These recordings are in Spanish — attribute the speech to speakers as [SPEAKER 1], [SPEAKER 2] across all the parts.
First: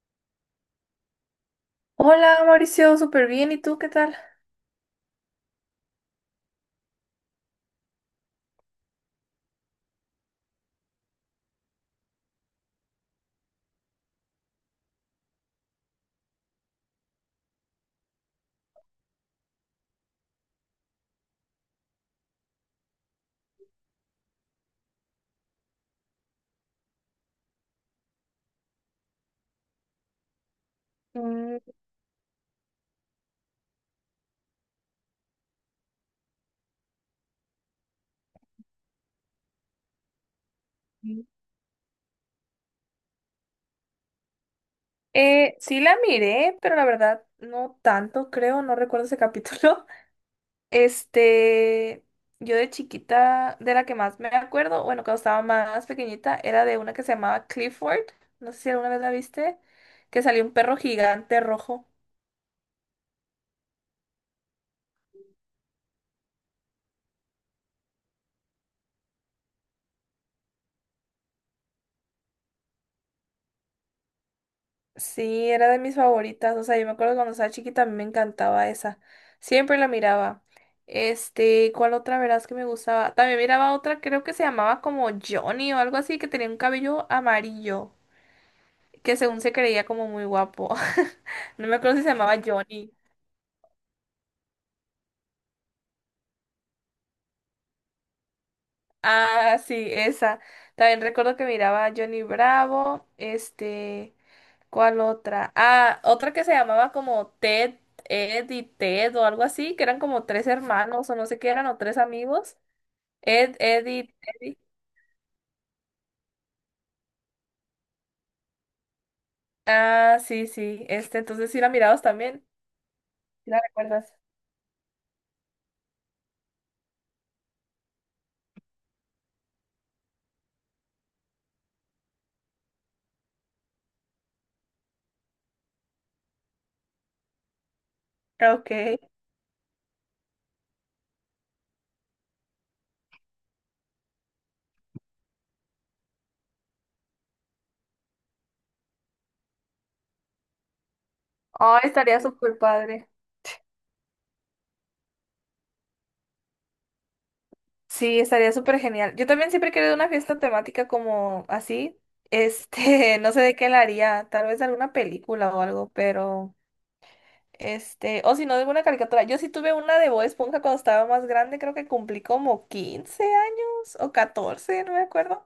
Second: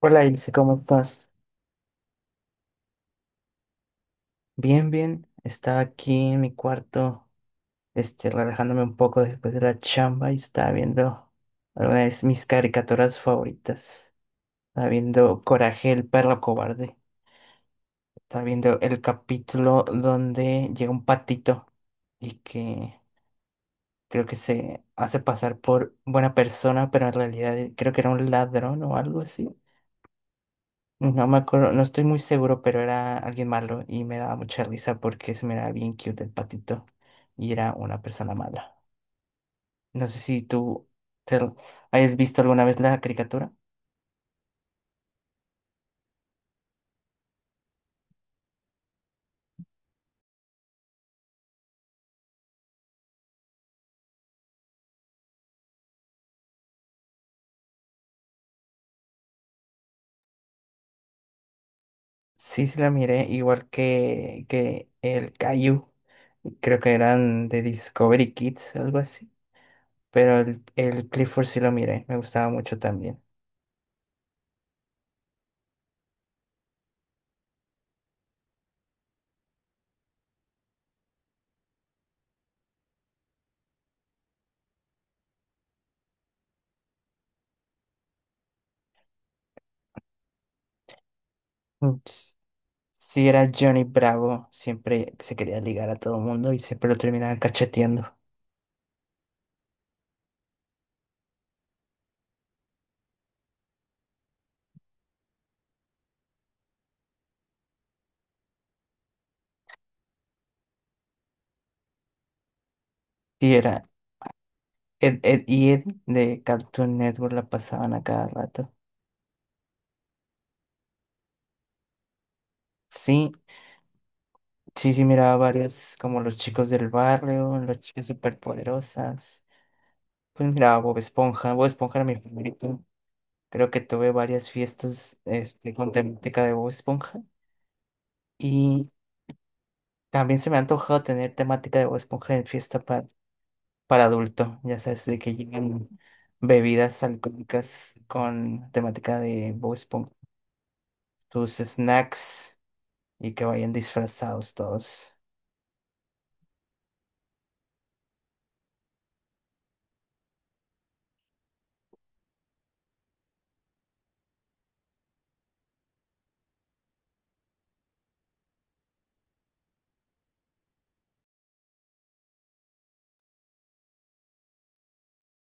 [SPEAKER 1] Hola Ilse, ¿cómo estás?
[SPEAKER 2] Hola Mauricio, súper bien. ¿Y tú qué tal?
[SPEAKER 1] Bien, bien. Estaba aquí en mi cuarto, relajándome un poco después de la chamba y estaba viendo algunas de mis caricaturas favoritas. Estaba viendo Coraje, el perro cobarde. Estaba viendo el capítulo donde llega un patito y que creo que se hace pasar por buena persona, pero en realidad creo que era un ladrón o algo así. No me
[SPEAKER 2] Mm,
[SPEAKER 1] acuerdo, no estoy muy seguro, pero era alguien malo y me daba mucha risa porque se me era bien cute el patito y era una persona mala. No sé si
[SPEAKER 2] mm.
[SPEAKER 1] te, hayas visto alguna vez la caricatura.
[SPEAKER 2] Sí la miré, pero la verdad no tanto, creo, no recuerdo ese capítulo. Este, yo de chiquita, de la que más me acuerdo, bueno, cuando estaba más pequeñita, era de una que se llamaba Clifford, no sé si alguna vez la viste, que salió un perro gigante rojo.
[SPEAKER 1] Sí, sí la miré, igual que el Caillou. Creo que eran de Discovery Kids, algo así. Pero el Clifford sí lo miré, me gustaba mucho también.
[SPEAKER 2] Sí, era de mis favoritas. O sea, yo me acuerdo cuando estaba chiquita, a mí me encantaba esa. Siempre la miraba. Este, ¿cuál otra verás que me gustaba? También miraba otra, creo que se llamaba como Johnny o algo así, que tenía un cabello amarillo, que según se creía como muy guapo. No me
[SPEAKER 1] Mm,
[SPEAKER 2] acuerdo si se
[SPEAKER 1] s-
[SPEAKER 2] llamaba Johnny.
[SPEAKER 1] Sí, era Johnny Bravo, siempre se quería ligar a todo el mundo y siempre lo terminaban cacheteando.
[SPEAKER 2] Ah, sí, esa. También recuerdo que miraba a Johnny Bravo, este. ¿Cuál otra? Ah, otra que se llamaba como Ted, Ed y Ted o algo así, que eran como tres hermanos o no sé qué eran, o tres amigos.
[SPEAKER 1] Sí,
[SPEAKER 2] Ed,
[SPEAKER 1] era,
[SPEAKER 2] Ed y Teddy.
[SPEAKER 1] Ed, Ed y Ed de Cartoon Network la pasaban a cada rato.
[SPEAKER 2] Ah, sí, sí. Este, entonces sí la mirabas también.
[SPEAKER 1] Sí,
[SPEAKER 2] ¿Sí la recuerdas?
[SPEAKER 1] sí, sí, miraba varias, como los chicos del barrio, las chicas superpoderosas. Pues miraba Bob Esponja, Bob Esponja era mi favorito. Creo que tuve varias fiestas con temática de Bob Esponja. Y
[SPEAKER 2] Ok.
[SPEAKER 1] también se me ha antojado tener temática de Bob Esponja en fiesta para adulto. Ya sabes, de que llegan bebidas alcohólicas con temática de Bob Esponja. Tus
[SPEAKER 2] Oh, estaría
[SPEAKER 1] snacks,
[SPEAKER 2] súper padre.
[SPEAKER 1] y que vayan disfrazados todos.
[SPEAKER 2] Sí, estaría súper genial. Yo también siempre he querido una fiesta temática como así. Este, no sé de qué la haría. Tal vez alguna película o algo, pero. Este, o si no, alguna caricatura. Yo sí tuve una de Bob Esponja cuando estaba más grande, creo que cumplí como 15 años o 14 no me acuerdo.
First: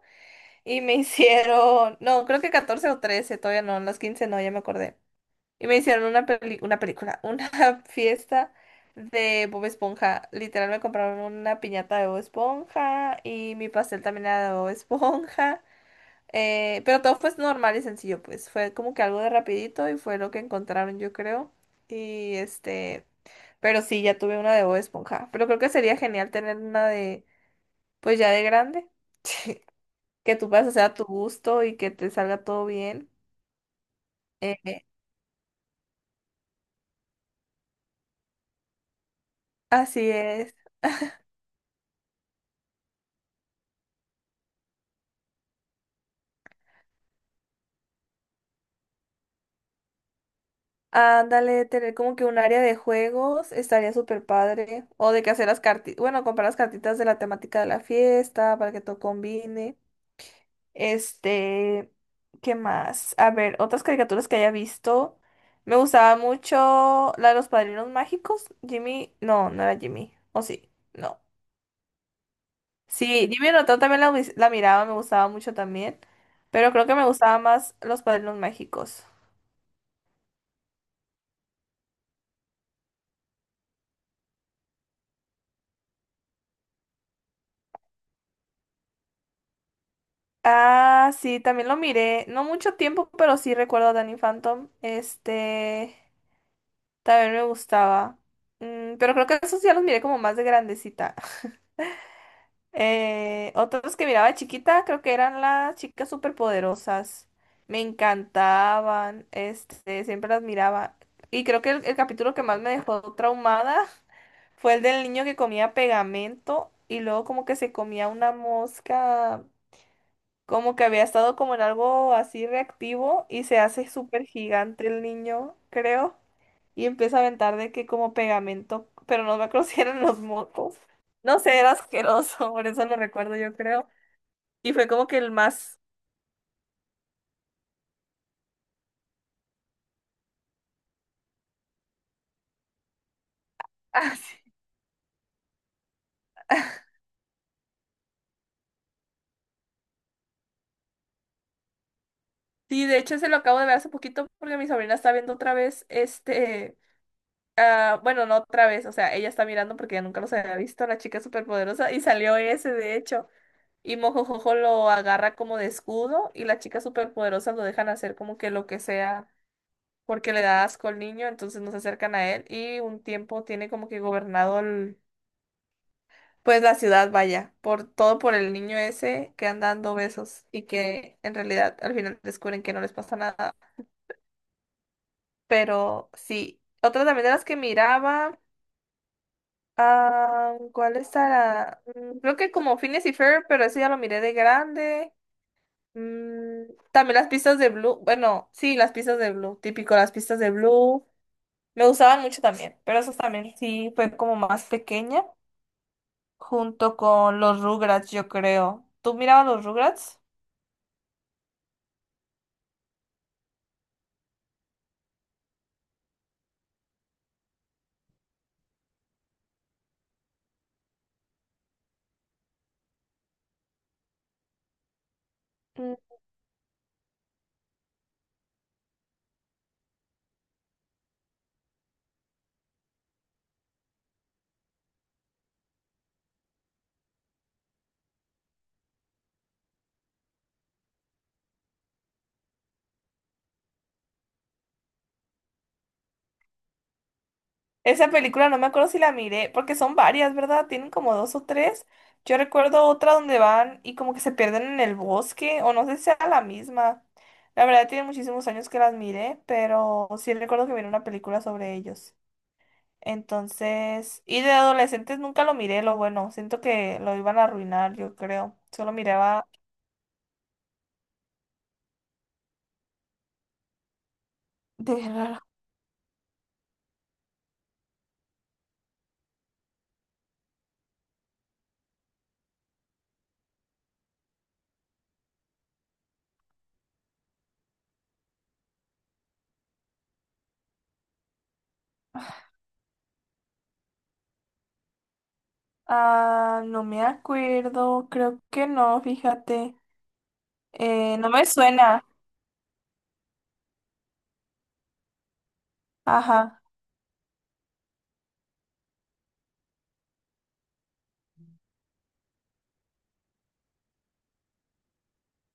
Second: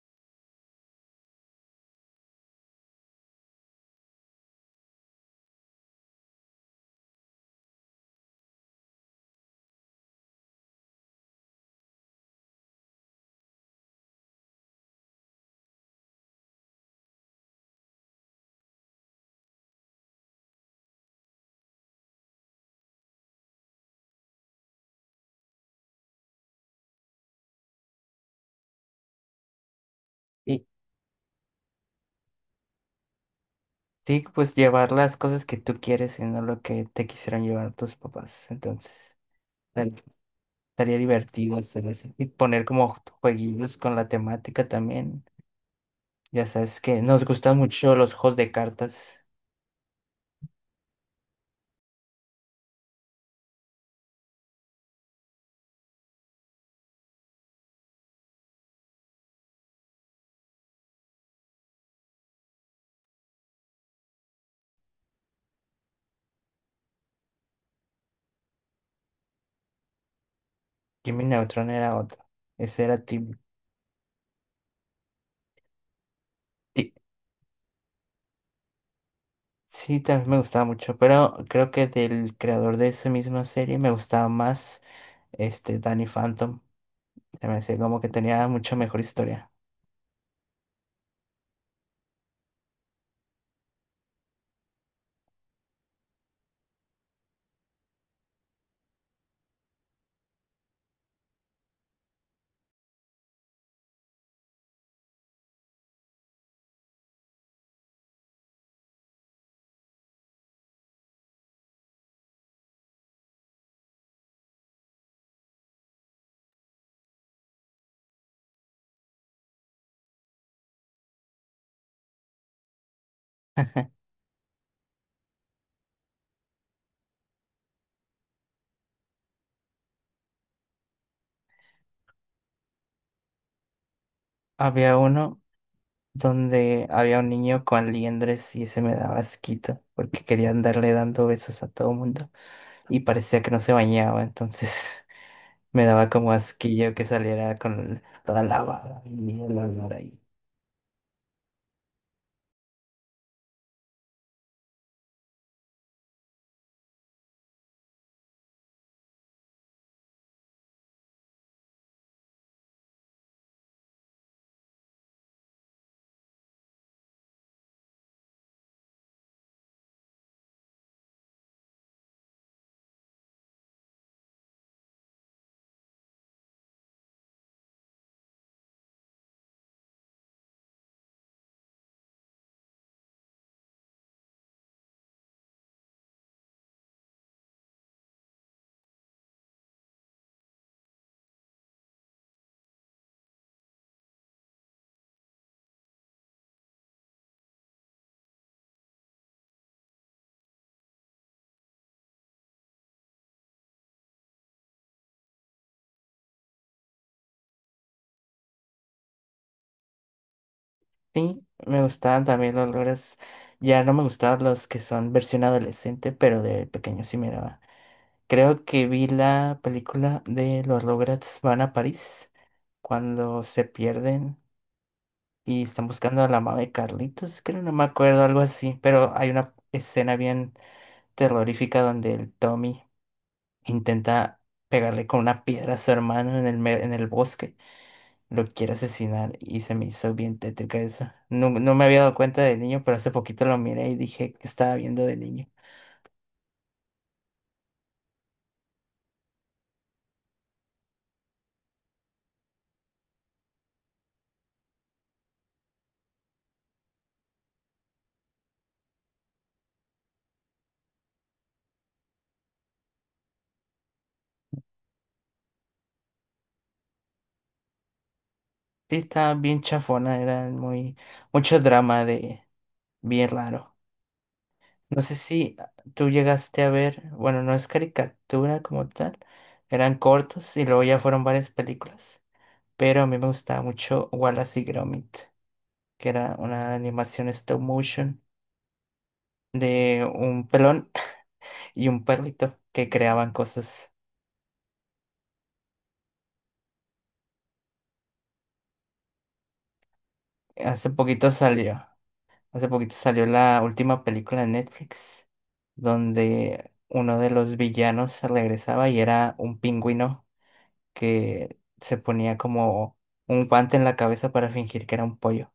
[SPEAKER 2] Y me hicieron, no, creo que 14 o 13 todavía no, en los 15 no, ya me acordé. Y me hicieron una película, una fiesta de Bob Esponja. Literal me compraron una piñata de Bob Esponja y mi pastel también era de Bob Esponja. Pero todo fue normal y sencillo, pues fue como que algo de rapidito y fue lo que encontraron, yo creo. Y este, pero sí, ya tuve una de Bob Esponja. Pero creo que sería genial tener una de, pues ya de grande. Que tú
[SPEAKER 1] Y
[SPEAKER 2] puedas hacer a tu gusto y que te salga todo bien.
[SPEAKER 1] sí, pues
[SPEAKER 2] Eh,
[SPEAKER 1] llevar las cosas que tú quieres y no lo que te quisieron llevar tus papás. Entonces, tal-
[SPEAKER 2] así es.
[SPEAKER 1] estaría divertido hacer eso. Y poner como jueguitos con la temática también. Ya sabes que nos gustan mucho los juegos de cartas.
[SPEAKER 2] Ándale, tener como que un área de juegos estaría súper padre. O de que hacer las cartitas, bueno, comprar las cartitas de la temática de la fiesta para que todo combine. Este, ¿qué más? A ver, otras caricaturas que haya visto. Me gustaba mucho la de los padrinos mágicos. Jimmy, no, no era Jimmy. ¿O sí? No.
[SPEAKER 1] Jimmy Neutron era otro. Ese era
[SPEAKER 2] Sí,
[SPEAKER 1] Tim.
[SPEAKER 2] Jimmy Neutron también la miraba, me gustaba mucho también. Pero creo
[SPEAKER 1] Y
[SPEAKER 2] que me gustaba más los padrinos mágicos.
[SPEAKER 1] Sí, también me gustaba mucho, pero creo que del creador de esa misma serie me gustaba más Danny Phantom. Se me hacía como que tenía mucha mejor historia.
[SPEAKER 2] Ah, sí, también lo miré. No mucho tiempo, pero sí recuerdo a Danny Phantom. Este, también me gustaba. Mm, pero creo que esos ya los miré como más de grandecita. Otros que miraba de chiquita, creo que eran las chicas superpoderosas. Me encantaban, este, siempre las miraba. Y creo que el capítulo que más me dejó traumada fue el del niño que comía pegamento y luego como que se comía una mosca, como que había estado como en algo así reactivo y se hace súper gigante el niño, creo, y empieza a aventar de que como pegamento, pero no me acuerdo si eran los mocos. No sé, era asqueroso, por eso lo recuerdo yo creo. Y fue
[SPEAKER 1] Había
[SPEAKER 2] como que el
[SPEAKER 1] uno
[SPEAKER 2] más...
[SPEAKER 1] donde había un niño con liendres y ese me daba asquito porque quería andarle dando besos a todo mundo y parecía que no se
[SPEAKER 2] Ah,
[SPEAKER 1] bañaba,
[SPEAKER 2] sí.
[SPEAKER 1] entonces me daba como asquillo que saliera con toda la baba y el olor ahí.
[SPEAKER 2] Sí, de hecho se lo acabo de ver hace poquito porque mi sobrina está viendo otra vez este, ah, bueno, no otra vez, o sea, ella está mirando porque ya nunca los había visto, la chica superpoderosa, y salió ese, de hecho, y Mojojojo lo agarra como de escudo y la chica superpoderosa lo dejan hacer como que lo que sea porque le da asco al niño, entonces no se acercan a él y un tiempo tiene como que gobernado el Pues la ciudad, vaya, por todo por el niño ese que anda dando besos y que en realidad al final descubren que no les pasa nada. Pero sí, otra también de las que miraba, ah, ¿cuál estará? Creo que como Phineas y Ferb, pero eso ya lo miré de grande. Mm, también las pistas de Blue, bueno, sí, las pistas de Blue, típico, las pistas de Blue. Me gustaban mucho también, pero eso también sí fue como más pequeña, junto con los Rugrats, yo creo. ¿Tú mirabas los Rugrats?
[SPEAKER 1] Sí, me gustaban también los olores, ya no me gustaban los que son versión adolescente, pero de pequeño sí me daba. Creo que vi la película de los Rugrats van a París cuando se pierden y están buscando a la mamá de Carlitos, creo, no me acuerdo, algo así, pero hay una escena bien terrorífica donde el Tommy intenta pegarle con una piedra a su hermano en en el bosque, lo quiere asesinar y se me hizo bien tétrica eso. No, no me había dado cuenta de niño, pero hace poquito lo miré y dije que estaba viendo de niño.
[SPEAKER 2] Esa película no me acuerdo si la miré, porque son varias, ¿verdad? Tienen como dos o tres. Yo recuerdo otra donde van y como que se pierden en el bosque, o no sé si sea la misma. La verdad, tiene muchísimos años que las miré, pero sí recuerdo que miré una película sobre ellos. Entonces, y de adolescentes nunca lo miré, lo bueno, siento que lo iban a arruinar, yo creo. Solo
[SPEAKER 1] Sí, estaba
[SPEAKER 2] miraba
[SPEAKER 1] bien chafona, era mucho drama de bien raro.
[SPEAKER 2] de
[SPEAKER 1] No sé
[SPEAKER 2] raro.
[SPEAKER 1] si tú llegaste a ver, bueno, no es caricatura como tal, eran cortos y luego ya fueron varias películas, pero a mí me gustaba mucho Wallace y Gromit, que era una animación stop motion de un pelón y un perrito que creaban cosas.
[SPEAKER 2] Ah, no me acuerdo, creo que no, fíjate.
[SPEAKER 1] Hace
[SPEAKER 2] No
[SPEAKER 1] poquito
[SPEAKER 2] me
[SPEAKER 1] salió,
[SPEAKER 2] suena.
[SPEAKER 1] Hace poquito salió la última película de Netflix,
[SPEAKER 2] Ajá,
[SPEAKER 1] donde uno de los villanos regresaba y era un pingüino que se ponía como un guante en la cabeza para fingir que era un pollo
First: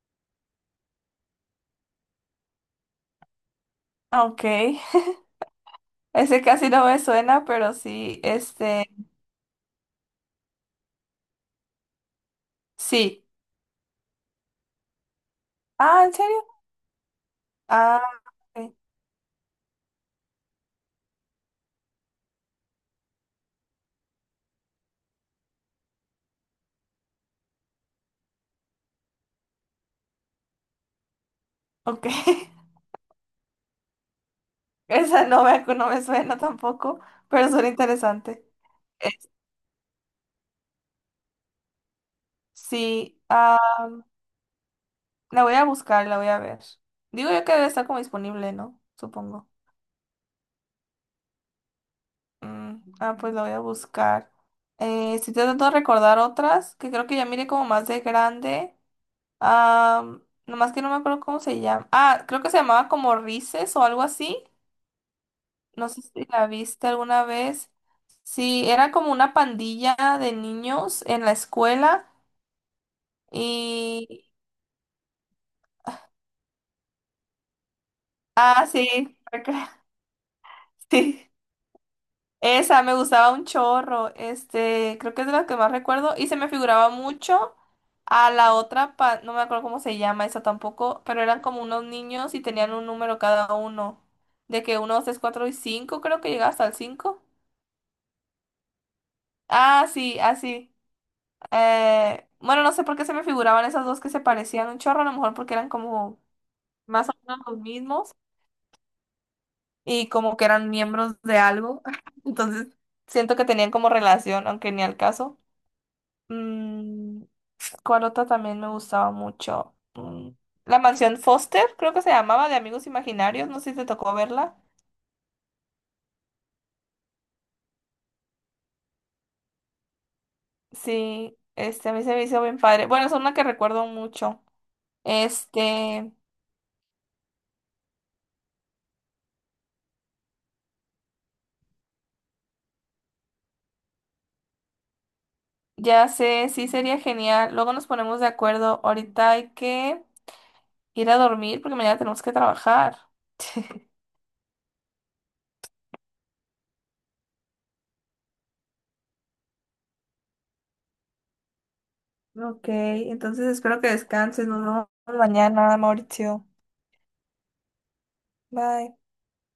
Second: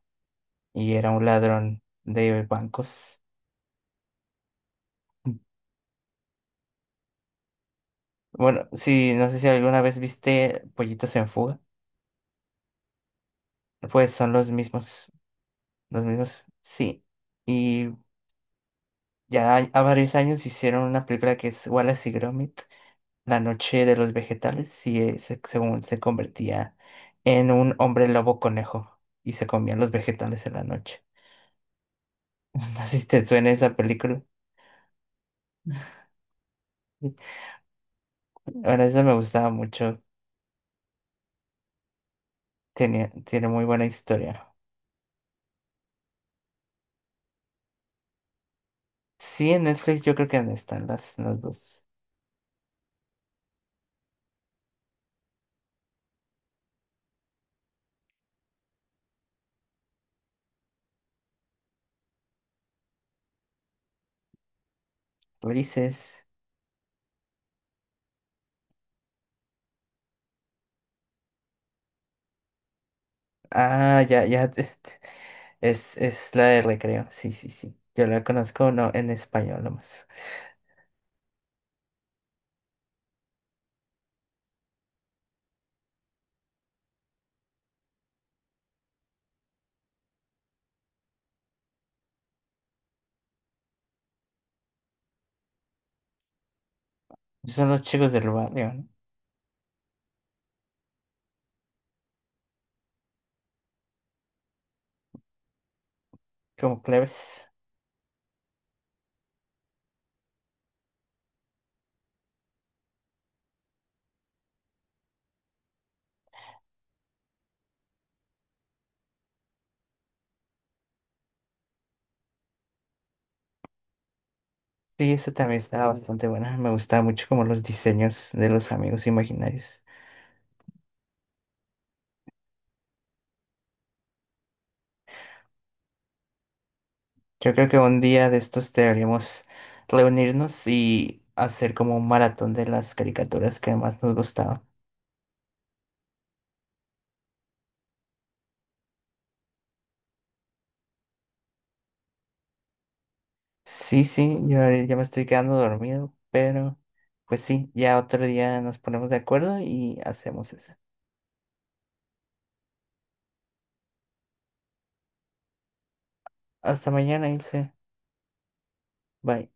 [SPEAKER 1] y era un ladrón de bancos.
[SPEAKER 2] ah, ok. Ese casi no me suena, pero sí,
[SPEAKER 1] Bueno,
[SPEAKER 2] este,
[SPEAKER 1] sí, no sé si alguna vez viste Pollitos en Fuga,
[SPEAKER 2] sí.
[SPEAKER 1] pues son los
[SPEAKER 2] Ah, ¿en
[SPEAKER 1] mismos,
[SPEAKER 2] serio?
[SPEAKER 1] Sí. Y
[SPEAKER 2] Ah, ok.
[SPEAKER 1] ya a varios años hicieron una película que es Wallace y Gromit, La noche de los vegetales, y según se convertía en un hombre lobo conejo y se comían los vegetales en la noche.
[SPEAKER 2] Ok.
[SPEAKER 1] No sé si te suena esa película.
[SPEAKER 2] Esa no me, no me suena tampoco, pero suena interesante.
[SPEAKER 1] Bueno, esa me
[SPEAKER 2] Es-
[SPEAKER 1] gustaba mucho.
[SPEAKER 2] Sí,
[SPEAKER 1] Tiene
[SPEAKER 2] ah,
[SPEAKER 1] muy buena historia.
[SPEAKER 2] la voy a buscar, la voy a ver. Digo yo que debe estar como disponible, ¿no? Supongo.
[SPEAKER 1] Sí, en Netflix yo creo que están las dos.
[SPEAKER 2] Mm, ah, pues la voy a buscar. Estoy tratando de recordar otras que creo que ya miré como más de grande. Ah, nomás que no me acuerdo cómo se llama. Ah, creo que se llamaba como Rices o algo así. No
[SPEAKER 1] Ulises.
[SPEAKER 2] sé si la viste alguna vez. Sí, era como una pandilla de niños en la escuela
[SPEAKER 1] Ah, ya,
[SPEAKER 2] y...
[SPEAKER 1] ya. Es la de Recreo. Sí, sí, sí. Yo la
[SPEAKER 2] Ah,
[SPEAKER 1] conozco, no, en
[SPEAKER 2] sí,
[SPEAKER 1] español nomás.
[SPEAKER 2] sí. Esa me gustaba un chorro. Este, creo que es de las que más recuerdo y se me figuraba mucho a la otra, no me acuerdo cómo se llama esa tampoco, pero eran como unos niños y tenían un número cada uno. De que uno, dos, tres, cuatro y cinco, creo que llegaba hasta el cinco.
[SPEAKER 1] Son los chicos del barrio, ¿no?
[SPEAKER 2] Ah, sí, así. Bueno, no sé por qué se me figuraban esas dos que se parecían un chorro, a lo mejor porque eran como
[SPEAKER 1] Como
[SPEAKER 2] más o menos
[SPEAKER 1] plebes.
[SPEAKER 2] los mismos y como que eran miembros de algo. Entonces, siento que tenían como relación, aunque ni al caso. Mm, ¿Cuál otra también me gustaba mucho? La mansión Foster, creo que se llamaba, de Amigos Imaginarios, no sé si te tocó verla.
[SPEAKER 1] Sí, eso también estaba bastante buena. Me gustaba mucho como los diseños de los amigos imaginarios.
[SPEAKER 2] Sí, este, a mí se me hizo bien padre. Bueno, es una que recuerdo mucho. Este.
[SPEAKER 1] Yo creo que un día de estos deberíamos reunirnos y hacer como un maratón de las caricaturas que más nos gustaban.
[SPEAKER 2] Ya sé, sí sería genial. Luego nos ponemos de acuerdo. Ahorita hay que ir a dormir porque mañana tenemos que trabajar.
[SPEAKER 1] Sí, sí, yo ahorita ya me estoy quedando dormido, pero pues sí, ya otro día nos ponemos de acuerdo y hacemos eso.
[SPEAKER 2] Ok, entonces espero que descanses. Nos vemos mañana, Mauricio.
[SPEAKER 1] Hasta mañana, Ilse.
[SPEAKER 2] Bye.
[SPEAKER 1] Bye.